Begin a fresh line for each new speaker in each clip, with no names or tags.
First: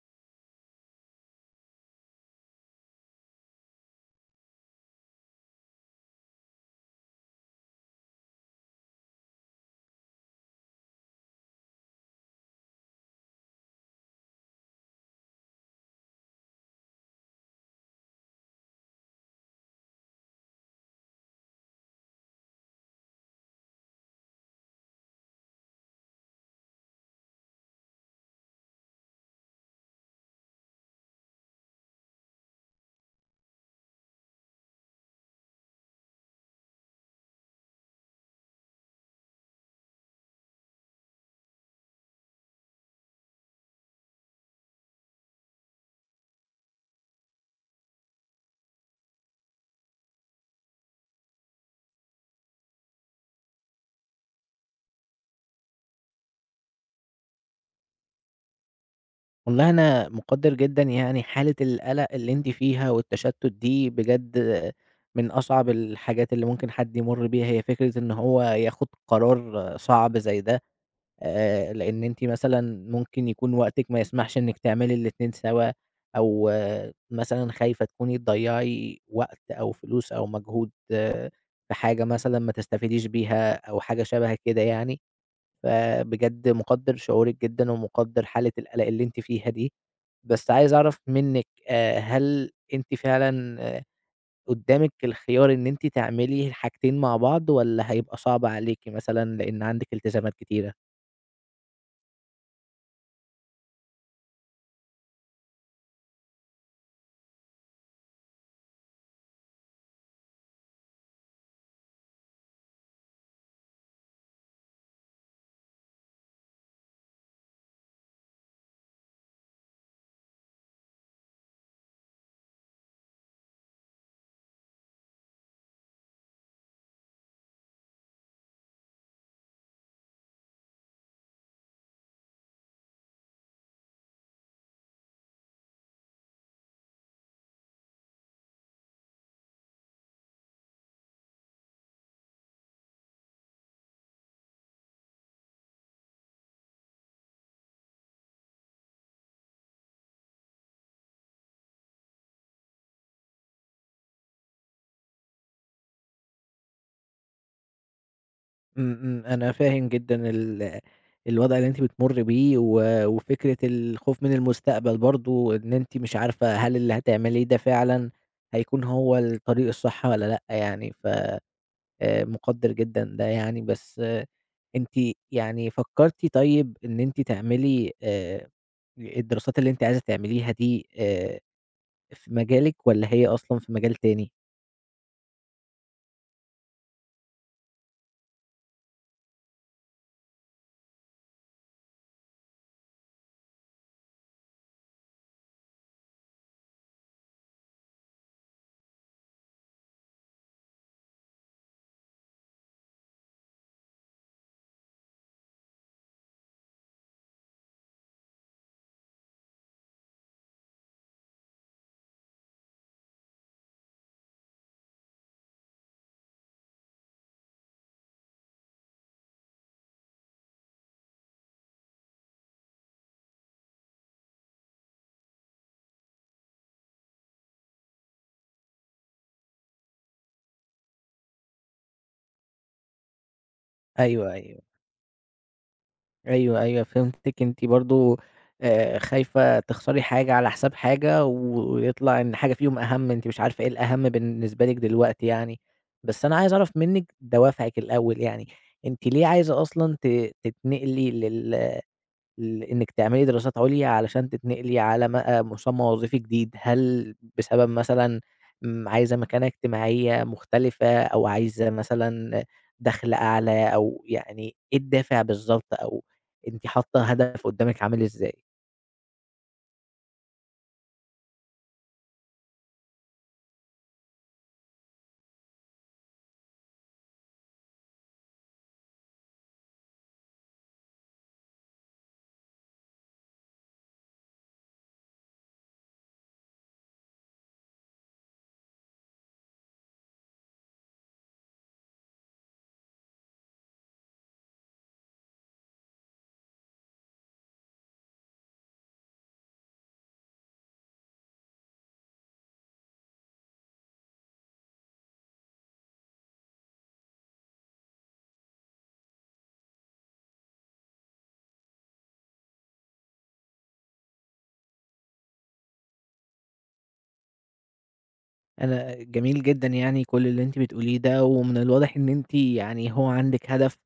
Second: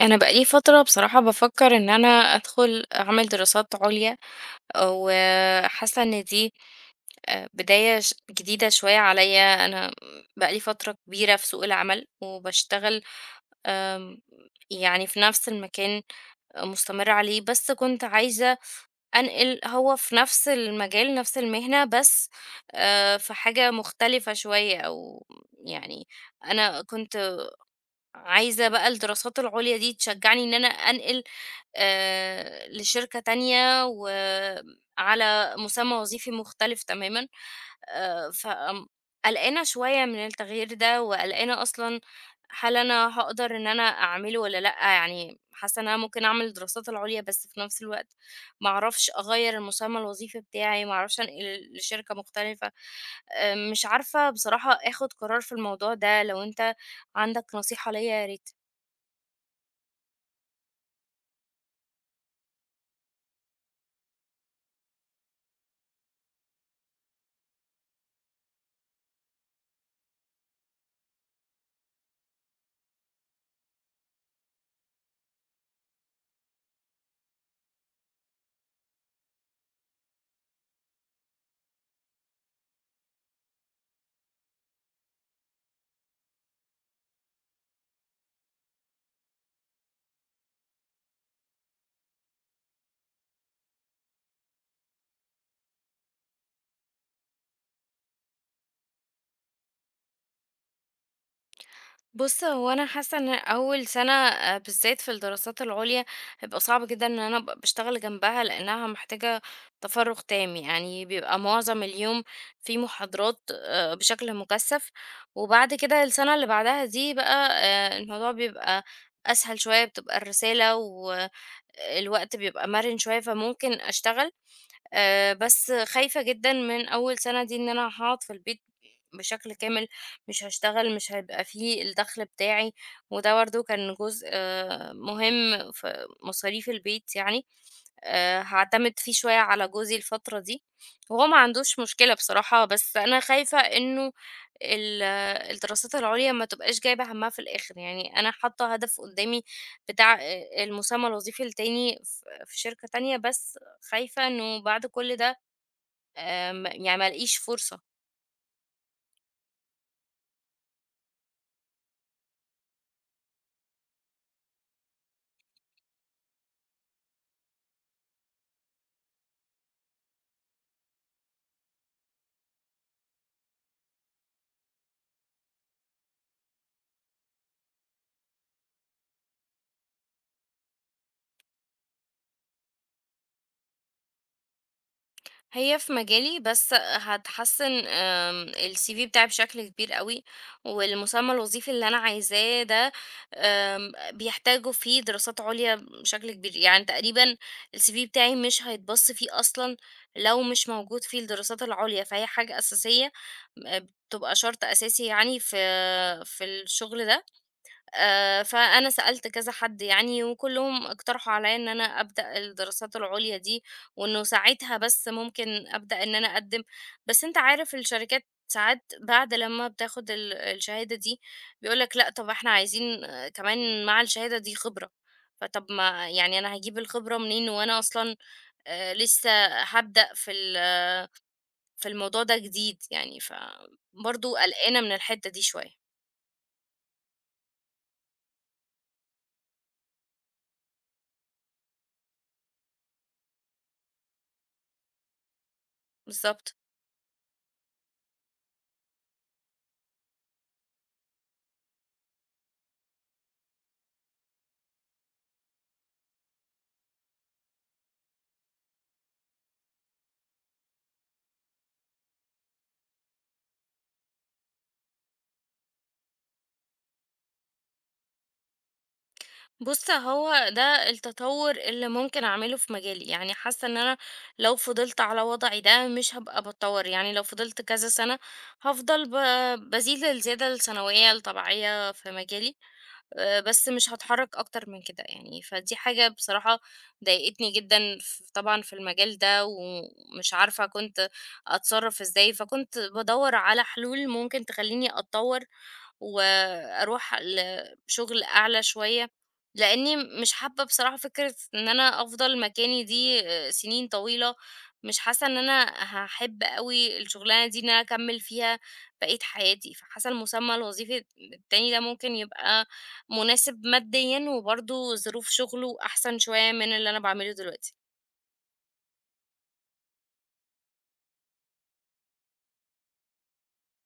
أنا بقى لي فترة بصراحة بافكّر إن أنا أدخُل أعمل دراسات عليا، وحاسة إن دي بداية جديدة شوية عليّا. أنا بقى لي فترة كبيرة في سوق العمل، وباشتغل آمم يعني في نفس المكان، مستمرة عليه. بس كنت عايزة أنقل، هو في نفس المجال، نفس المهنة، بس في حاجة مختلفة شوية، أو يعني أنا كنت عايزة بقى الدراسات العُليا دي تشجّعني إن أنا أنقل لشركة تانية وعلى مسمى وظيفي مختلف تمامًا. فآمم قلقانة شوية من التغيير ده، وقلقانة أصلًا هل أنا هاقدر إن أنا أعمله والّا لأ؟ يعني حاسة إن أنا ممكن أعمل الدراسات العُليا، بس في نفس الوقت ما أعرفش أغيّر المسمى الوظيفي بتاعي، ما أعرفش أنقل لشركة مختلفة. مش عارفة بصراحة آخُد قرار في الموضوع ده. لو أنت عندك نصيحة ليا يا ريت.
والله أنا مقدّر جدًا يعني حالة القلق اللي أنتِ فيها والتشتُّت دي بجد من أصعب الحاجات اللي ممكن حد يمُر بيها، هي فكرة إن هو ياخُد قرار صعب زي ده. لإن أنتِ مثلًا ممكن يكون وقتِك ما يسمحش إنِّك تعملي الاتنين سَوا أو آه، مثلًا خايفة تكوني تضيّعي وقت أو فلوس أو مجهود آه، في حاجة مثلًا ما تستفيديش بيها أو حاجة شَبه كده يعني، فبجد مقدّر شعورِك جدًا ومقدّر حالة القلق اللي أنتِ فيها دي. بس عايز أعرف منِّك هل أنتِ فعلًا آه، قدّامِك الخيار إن أنتِ تعملي الحاجتين مع بعض والّا هيبقى صعب عليكِ مثلًا لإن عندِك التزامات كتيرة؟
بُص، هو أنا حاسة إن أول سنة، بالذات في الدراسات العُليا، هيبقى صعب جدًا إن أنا أبقى باشتغل جنبها، لإنها محتاجة تفرُّغ تام. يعني بيبقى معظم اليوم في محاضرات، بشكل مُكثَّف. وبعد كده السنة اللي بعدها دي بقى، الموضوع بيبقى أسهل شوية، بتبقى الرسالة والوقت بيبقى مَرِن شوية، فممكن أشتغل. بس خايفة جدًا من أول سَنة دي إن أنا هاقعد في البيت بشكل كامل، مش هاشتغل، مش هيبقى في الدخْل بتاعي، وده برضه كان جزء مهم في مصاريف البيت يعني. هاعتمد فيه شوية على جوزي الفترة دي، وهو ما عندوش مشكلة بصراحة، بس أنا خايفة إنه ال الدراسات العُليا ما تبقاش جايبة هَمّها في الآخر. يعني أنا حاطة هدف قُدّامي بتاع المسمى الوظيفي التاني في شركة تانية، بس خايفة إنه بعد كل ده م يعني ما ألاقيش فرصة.
إمم، إمم، أنا فاهم جدًا الوضع اللي أنتِ بتمُرّي بيه وفكرة الخوف من المستقبل برضه، إن أنتِ مش عارفة هل اللي هتعمليه ده فعلًا هيكون هو الطريق الصح والّا لأ يعني. ف مُقدّر جدًا ده يعني، بس أنتِ يعني فكّرتِ طيب إن أنتِ تعملي الدراسات اللي أنتِ عايزة تعمليها دي، في مجالِك والّا هي أصلًا في مجال تاني؟
هي في مجالي، بس هتحسن، ال CV بتاعي بشكل كبير قوي، والمسمى الوظيفي اللي انا عايزاه ده بيحتاجوا فيه دراسات عليا بشكل كبير. يعني تقريبا ال CV بتاعي مش هيتبص فيه اصلا لو مش موجود فيه الدراسات العليا، فهي حاجة اساسية، آه، بتبقى شرط اساسي يعني في الشغل ده. فأنا سألت كذا حد يعني، وكلّهم اقترحوا عليَّ إن أنا أبدأ الدراسات العُليا دي، وإنه ساعتها بس ممكن أبدأ إن أنا أقدّم. بس أنت عارف، الشركات ساعات بعد لمّا بتاخد الشهادة دي بيقول لك لأ، طَب إحنا عايزين، كمان مع الشهادة دي خبرة. فطَب ما يعني، أنا هاجيب الخبرة منين وأنا أصلًا لسه هابدأ في الموضوع ده جديد يعني؟
أيوه،
فبرضه
أيوه،
قلقانة من الحتّة دي شوية.
أيوه، أيوه فهمتِك، أنتِ برضه خايفة تخسري حاجة على حساب حاجة ويطلع إن حاجة فيهم أهم، أنتِ مش عارفة إيه الأهم بالنسبة لِك دلوقتي يعني. بس أنا عايز
بالضبط.
أعرف منِّك دوافعِك الأول يعني، أنتِ ليه عايزة أصلًا تتنقلي إنِّك تعملي دراسات عُليا علشان تتنقلي على م مسمى وظيفي جديد، هل بسبب مثلًا عايزة مكانة اجتماعية مختلفة أو عايزة مثلًا دخْل أعلى أو يعني إيه الدافع بالضبط أو أنتِ حاطّة هدف قدّامِك عامل إزاي؟
بُص، هو ده التطوّر اللي ممكن أعمله في مجالي. يعني حاسة إن أنا لو فضلت على وضعي ده مش هابقى باتطوّر. يعني لو فضلت كذا سنة، هافضل بازيد الزيادة السنوية الطبيعية في مجالي، بس مش هاتحرّك أكتر من كده يعني. فدي حاجة بصراحة ضايقتني جدًا، ف طبعًا في المجال ده، ومش عارفة كنت أتصرّف إزاي. فكنت بادوّر على حلول ممكن تخلّيني أتطوّر وأروح ل شغل أعلى شوية، لإني مش حابة بصراحة فكرة إن أنا أفضل مكاني دي سنين طويلة. مش حاسة إن أنا هاحب أوي الشغلانة دي إن أنا أكمّل فيها بقية حياتي. فحاسة المسمى الوظيفي التاني ده ممكن يبقى مناسب ماديًا، وبرضه ظروف شغله أحسن شوية من اللي أنا باعمله دلوقتي.
أنا جميل جدًا يعني كل اللي أنتِ بتقوليه ده، ومن الواضح إن أنتِ يعني هو عندِك هدف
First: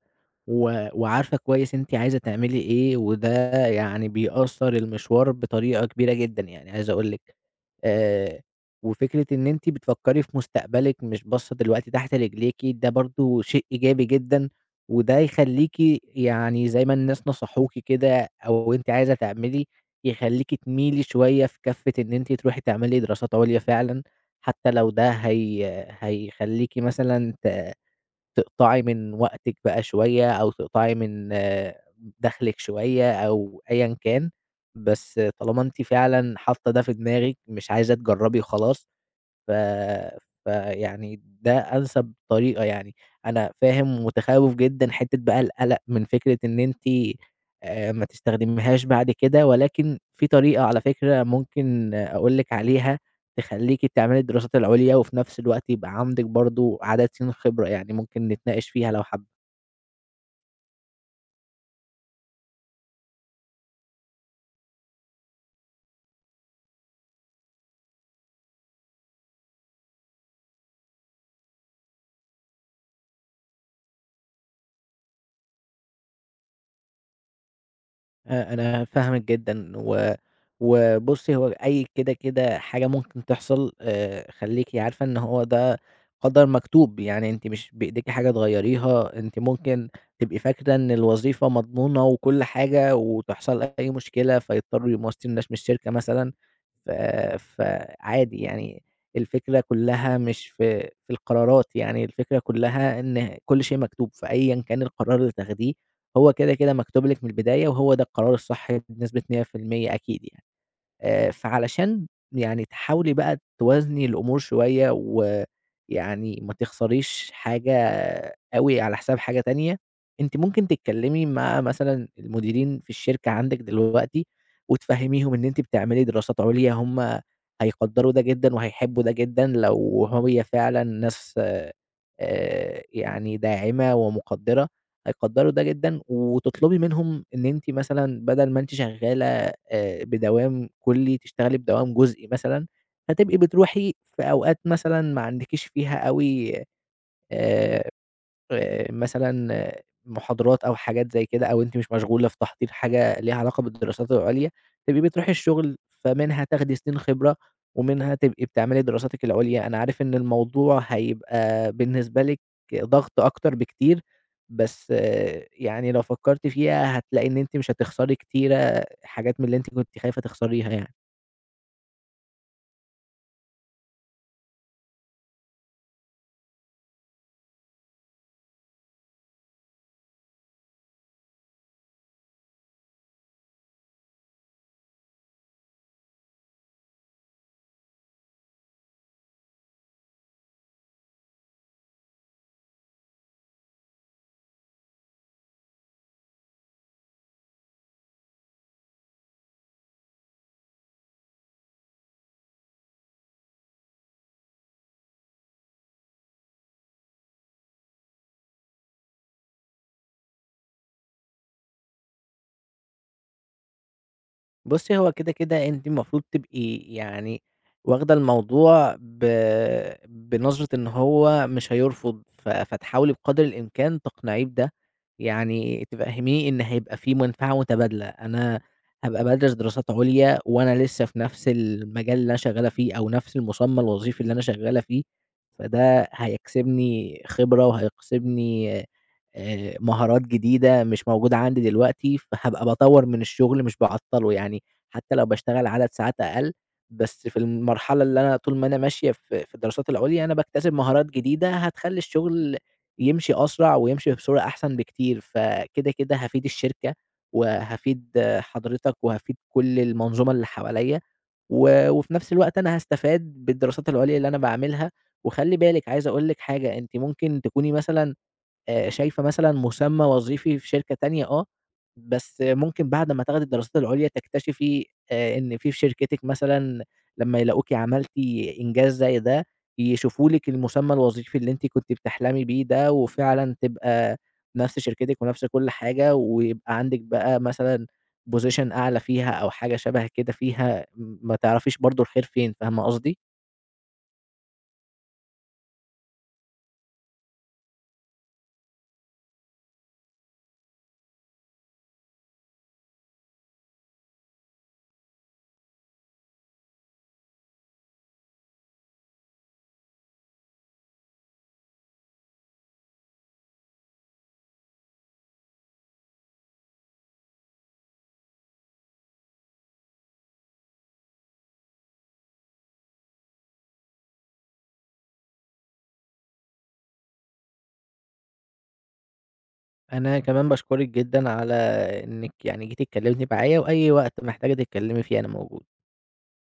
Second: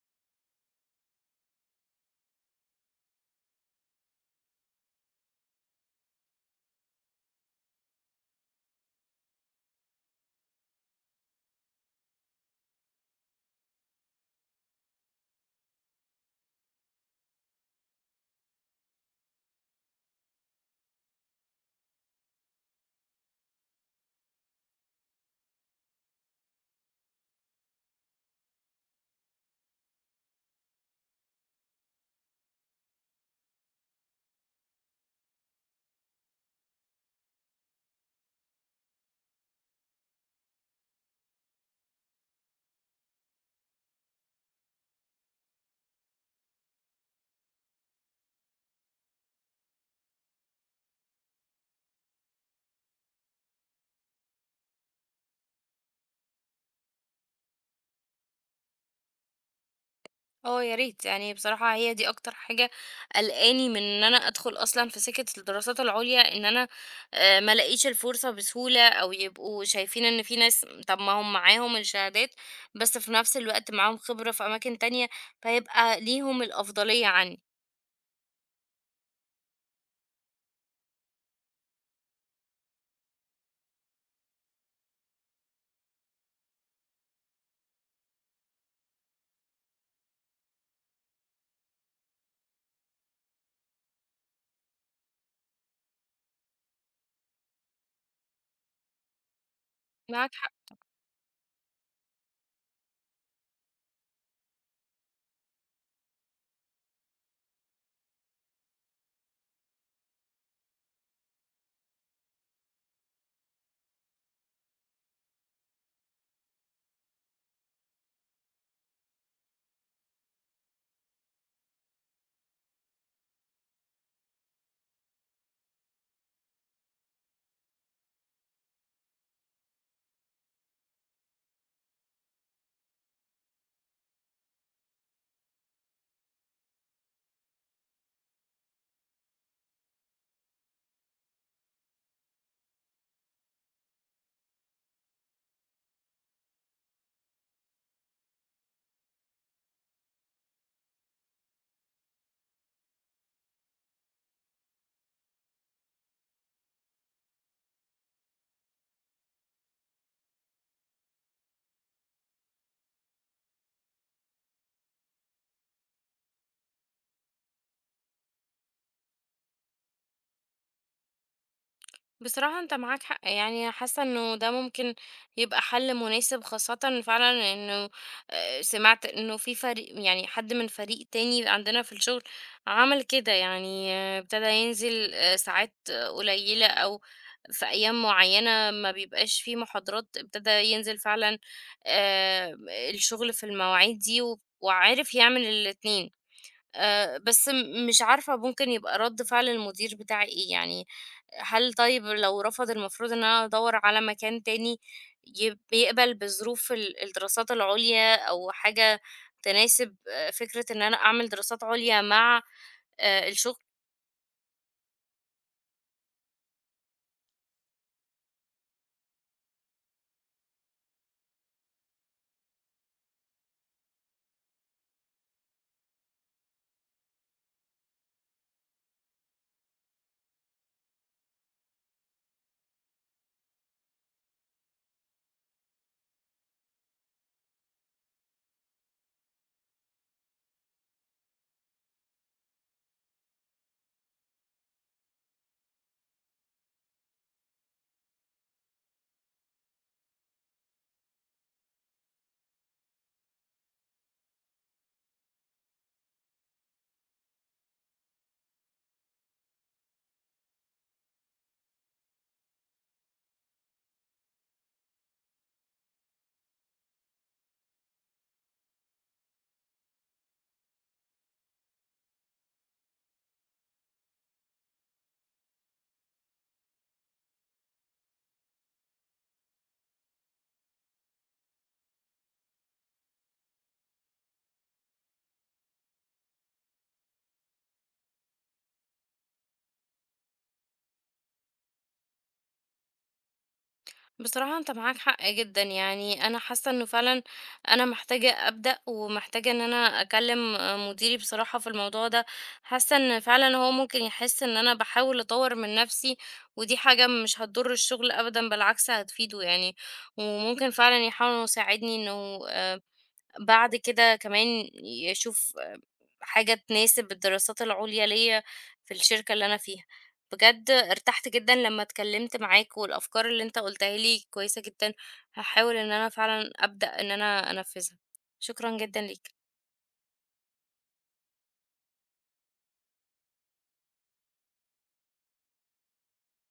وعارفة كويس أنتِ عايزة تعملي إيه، وده يعني بيأثّر المشوار بطريقة كبيرة جدًا، يعني عايز أقول لِك. آآ وفكرة إن أنتِ بتفكّري في مستقبلِك مش باصّة دلوقتي تحت رجليكِ، ده برضه شيء إيجابي جدًا، وده يخلّيكِ يعني زي ما الناس نصحوكِ كده أو أنتِ عايزة تعملي، يخلّيكِ تميلي شوية في كَفّة إن أنتِ تروحي تعملي دراسات عُليا فعلًا، حتى لو ده هي هيخلّيكِ مثلًا تقطعي من وقتِك بقى شوية أو تقطعي من آه، دخلِك شوية أو أيًا كان، بس طالما أنتِ فعلًا حاطة ده في دماغِك مش عايزة تجرّبي وخلاص. ف فيعني ده أنسب طريقة يعني، أنا فاهم ومتخوّف جدًا حتّة بقى القلق من فكرة إن أنتِ ما تستخدميهاش بعد كده، ولكن في طريقة على فكرة ممكن أقول لِك عليها تخلّيكِ تعملي الدراسات العُليا، وفي نفس الوقت يبقى عندِك برضه عدد سنين خبرة، يعني ممكن نتناقش فيها لو حابة.
آه يا ريت، يعني بصراحة هي دي أكتر حاجة قلقاني من إن أنا أدخل أصلًا في سكة الدراسات العُليا، إن أنا ما ألاقيش الفرصة بسهولة، أو يبقوا شايفين إن في ناس، طَب ما هم معاهم الشهادات، بس في نفس الوقت معاهم خبرة في أماكن تانية، فيبقى ليهم الأفضلية عني.
أنا فاهمِك جدًا، وبُصّي هو أي كده حاجة ممكن تحصل. خلّيكِ عارفة إن هو ده قدر مكتوب، يعني أنتِ مش بإيديكِ حاجة تغيّريها، أنتِ ممكن تبقي فاكرة إن الوظيفة مضمونة وكل حاجة، وتحصل أي مشكلة فيضطروا يمشّوا الناس من الشركة مثلًا، ف فعادي يعني الفكرة كلّها
معاك.
مش في القرارات، يعني الفكرة كلّها إن كل شيء مكتوب، فأيًا كان القرار اللي تاخديه هو كده مكتوب لِك من البداية وهو ده القرار الصح بنسبة 100% أكيد يعني. فعلشان يعني تحاولي بقى توازني الأمور شوية ويعني ما تخسريش حاجة أوي على حساب حاجة تانية، أنتِ ممكن تتكلّمي مع مثلًا المديرين في الشركة عندِك دلوقتي وتفهّميهم إن أنتِ بتعملي دراسات عُليا، هم هيقدّروا ده جدًا وهيحبّوا ده جدًا لو هي فعلًا ناس يعني داعمة ومُقدّرة، هيقدّروا ده جدًا، وتطلبي منهم إن أنتِ مثلًا بدل ما أنتِ شغّالة بدوام كُلّي، تشتغلي بدوام جزئي مثلًا، فتبقي بتروحي في أوقات مثلًا ما عندكيش فيها أوي آآ مثلًا آه، محاضرات أو حاجات زي كده، أو أنتِ مش مشغولة في تحضير حاجة ليها علاقة بالدراسات العُليا، تبقي بتروحي الشغل، فمنها تاخدي سنين خبرة، ومنها تبقي بتعملي دراساتِك العُليا. أنا عارف إن الموضوع هيبقى بالنسبة لِك ضغط أكتر بكتير، بس آه، يعني لو فكرتِ فيها هتلاقي إن أنتِ مش هتخسري كتيرة حاجات من اللي أنتِ كنتِ خايفة تخسريها يعني.
بصراحة انت معاك حق، يعني حاسة انه ده ممكن يبقى حل مناسب، خاصة فعلا انه سمعت انه في فريق، يعني حد من فريق تاني عندنا في الشغل، عمل كده. يعني ابتدى ينزل ساعات قليلة، او في ايام معينة ما بيبقاش فيه محاضرات، ابتدى ينزل فعلا آه، الشغل في المواعيد دي، و- وعارف يعمل الاتنين. بس مش عارفة ممكن يبقى رَد فعل المدير بتاعي إيه، يعني هل، طيب لو رفض، المفروض إن أنا أدوّر على مكان تاني بيقبل بظروف الدراسات العُليا، أو حاجة تناسب فكرة إن أنا أعمل دراسات عُليا مع الشغل؟
بُصّي، هو كده أنتِ المفروض تبقي يعني واخدة الموضوع بنظرة إن هو مش هيرفض، فتحاولي بقدر الإمكان تقنعيه بده، يعني تفهميه إن هيبقى في منفعة متبادلة، أنا هابقى بادرس دراسات عليا وأنا لسه في نفس المجال اللي أنا شغّالة فيه أو نفس المسمى الوظيفي اللي أنا شغّالة فيه، فده هيكسبني خبرة وهيكسبني مهارات جديدة مش موجودة عندي دلوقتي، فهابقى باطوّر من الشغل مش باعطّله، يعني حتى لو باشتغل عدد ساعات أقل، بس في المرحلة اللي أنا طول ما أنا ماشية في الدراسات العُليا أنا باكتسب مهارات جديدة هتخلّي الشغل يمشي أسرع ويمشي بصورة أحسن بكتير، فكده هافيد الشركة وهافيد حضرتك وهافيد كل المنظومة اللي حواليّا، وفي نفس الوقت أنا هاستفاد بالدراسات العُليا اللي أنا باعملها، وخلّي بالِك عايز أقول لِك حاجة، أنتِ ممكن تكوني مثلًا شايفة مثلًا مسمى وظيفي في شركة تانية آه، بس ممكن بعد ما تاخدي الدراسات العُليا تكتشفي إن في شركتِك مثلًا لمّا يلاقوكِ عملتِ إنجاز زي ده، يشوفوا لِك المسمى الوظيفي اللي أنتِ كنتِ بتحلمي بيه ده وفعلًا تبقى نفس شركتِك ونفس كل حاجة ويبقى عندِك بقى مثلًا position أعلى فيها أو حاجة شَبه كده فيها، ما تعرفيش برضه الخير فين، فاهمة قصدي؟
بصراحة انت معاك حق جدا، يعني انا حاسة انه فعلا انا محتاجة ابدأ، ومحتاجة ان انا اكلم مديري بصراحة في الموضوع ده. حاسة ان فعلا هو ممكن يحس ان انا بحاول اطور من نفسي، ودي حاجة مش هتضر الشغل ابدا، بالعكس هتفيده يعني. وممكن فعلا يحاول إنه يساعدني انه بعد كده كمان يشوف حاجة تناسب الدراسات العُليا ليّا في الشركة اللي أنا فيها. بجد ارتحت جدًا لمّا اتكلّمت معاك، والأفكار اللي أنت قُلتها لي كويسة جدًا، هاحاول إن أنا فعلًا أبدأ إن أنا أنفّذها. شكرًا جدًا ليك.
أنا كمان باشكرِك جدًا على إنِّك يعني جيتِ اتكلمتِ معايا، وأي وقت محتاجة تتكلمي فيه أنا موجود.